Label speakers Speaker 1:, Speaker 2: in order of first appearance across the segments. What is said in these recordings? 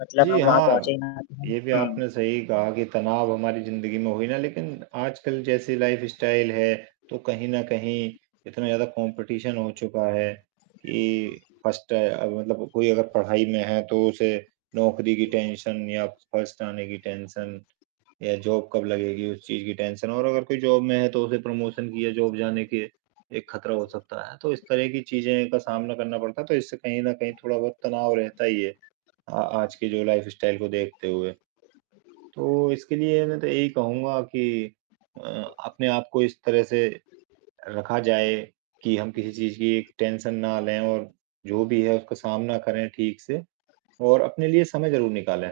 Speaker 1: मतलब
Speaker 2: जी,
Speaker 1: हम वहाँ पहुँचे
Speaker 2: हाँ
Speaker 1: ही ना।
Speaker 2: ये भी
Speaker 1: हुँ।
Speaker 2: आपने सही कहा कि तनाव हमारी ज़िंदगी में हुई ना। लेकिन आजकल जैसी लाइफस्टाइल है तो कहीं न कहीं इतना ज़्यादा कॉम्पिटिशन हो चुका है कि 1st मतलब कोई अगर पढ़ाई में है। तो उसे नौकरी की टेंशन या 1st आने की टेंशन या जॉब कब लगेगी उस चीज़ की टेंशन। और अगर कोई जॉब में है तो उसे प्रमोशन की या जॉब जाने के एक खतरा हो सकता है। तो इस तरह की चीज़ें का सामना करना पड़ता है तो इससे कहीं न कहीं थोड़ा-बहुत तनाव रहता ही है, आ आज की जो लाइफस्टाइल को देखते हुए। तो इसके लिए मैं तो यही कहूँगा कि अ, अपने आपको इस तरह से रखा जाए कि हम किसी चीज़ की टेंशन ना लें। और जो भी है उसका सामना करें ठीक से और अपने लिए समय ज़रूर निकालें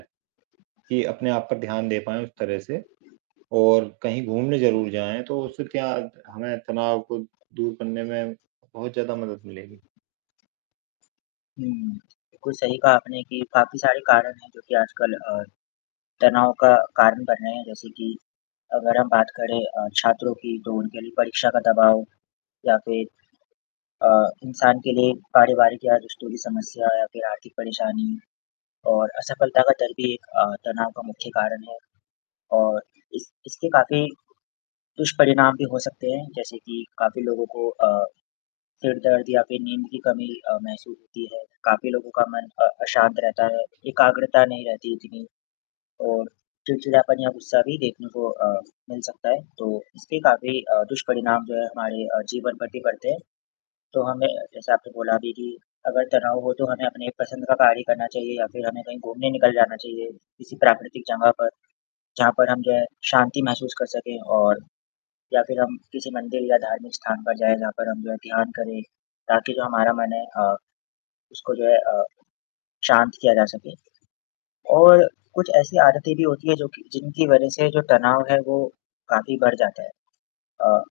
Speaker 2: कि अपने आप पे ध्यान दे पाए उस तरह से। और कहीं घूमने ज़रूर जाएँ तो उससे क्या हमें तनाव को दूर करने में बहुत ज़्यादा मदद मिलेगी।
Speaker 1: हुँ, बिल्कुल सही कहा आपने कि काफ़ी सारे कारण हैं जो कि आजकल अ, तनाव का कारण बन रहे हैं। जैसे कि अगर हम बात करें अ, छात्रों की तो उनके लिए परीक्षा का दबाव या फ़िर अ, इंसान के लिए पारिवारिक या रिश्तों की समस्या। या फ़िर आर्थिक परेशानी और असफलता का दर्द भी एक अ, तनाव का मुख्य कारण है और इस इसके काफ़ी दुष्परिणाम भी हो सकते हैं जैसे कि काफ़ी लोगों को अ, सिर दर्द या फ़िर नींद की कमी अ, महसूस होती है। काफ़ी लोगों का मन अ, अशांत रहता है, एकाग्रता नहीं रहती इतनी और चिड़चिड़ापन या गुस्सा भी देखने को अ, मिल सकता है। तो इसके काफ़ी अ, दुष्परिणाम जो है हमारे अ, जीवन पर भी बढ़ते हैं। तो हमें जैसा आपने बोला भी कि अगर तनाव हो तो हमें अपनी पसंद का कार्य करना चाहिए या फ़िर हमें कहीं घूमने निकल जाना चाहिए किसी प्राकृतिक जगह पर। जहाँ पर हम जो है शांति महसूस कर सकें। और या फ़िर हम किसी मंदिर या धार्मिक स्थान पर जाएँ जहाँ पर हम जो है ध्यान करें ताकि जो हमारा मन है अ, उसको जो है अ, शांत किया जा सके। और कुछ ऐसी आदतें भी होती हैं जो कि जिनकी वजह से जो तनाव है वो काफ़ी बढ़ जाता है। अ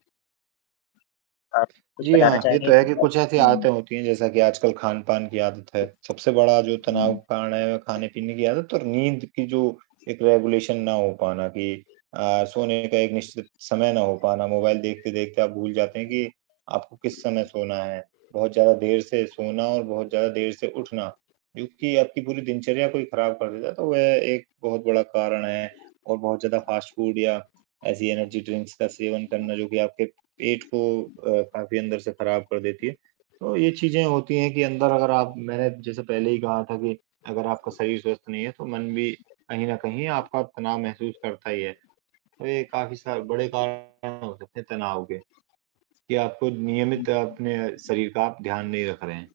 Speaker 1: आप कुछ
Speaker 2: जी,
Speaker 1: बताना
Speaker 2: हाँ ये
Speaker 1: चाहेंगे?
Speaker 2: तो है कि कुछ ऐसी
Speaker 1: हुँ।
Speaker 2: आदतें होती हैं जैसा कि आजकल खान-पान की आदत है। सबसे बड़ा जो तनाव
Speaker 1: हुँ।
Speaker 2: का कारण है खाने-पीने की आदत और नींद की जो एक रेगुलेशन ना हो पाना कि अ, सोने का एक निश्चित समय ना हो पाना। मोबाइल देखते-देखते आप भूल जाते हैं कि, आपको किस समय सोना है। बहुत ज़्यादा देर से सोना और बहुत ज़्यादा देर से उठना क्योंकि आपकी पूरी दिनचर्या को ही खराब कर देता है। तो वो एक बहुत बड़ा कारण है और बहुत ज़्यादा फास्ट फ़ूड या ऐसी एनर्जी ड्रिंक्स का सेवन करना जो कि आपके पेट को अ, काफ़ी अंदर से खराब कर देती है। तो ये चीज़ें होती हैं कि अंदर अगर आप मैं जैसे पहले ही कहा था कि अगर आपका शरीर स्वस्थ नहीं है। तो मन भी कहीं न कहीं आपका तनाव महसूस करता ही है। तो ये काफ़ी सा बड़े कारण हो सकते हैं तनाव के कि आपको नियमित
Speaker 1: हुँ।
Speaker 2: अपने शरीर का आप ध्यान नहीं रख रहे हैं।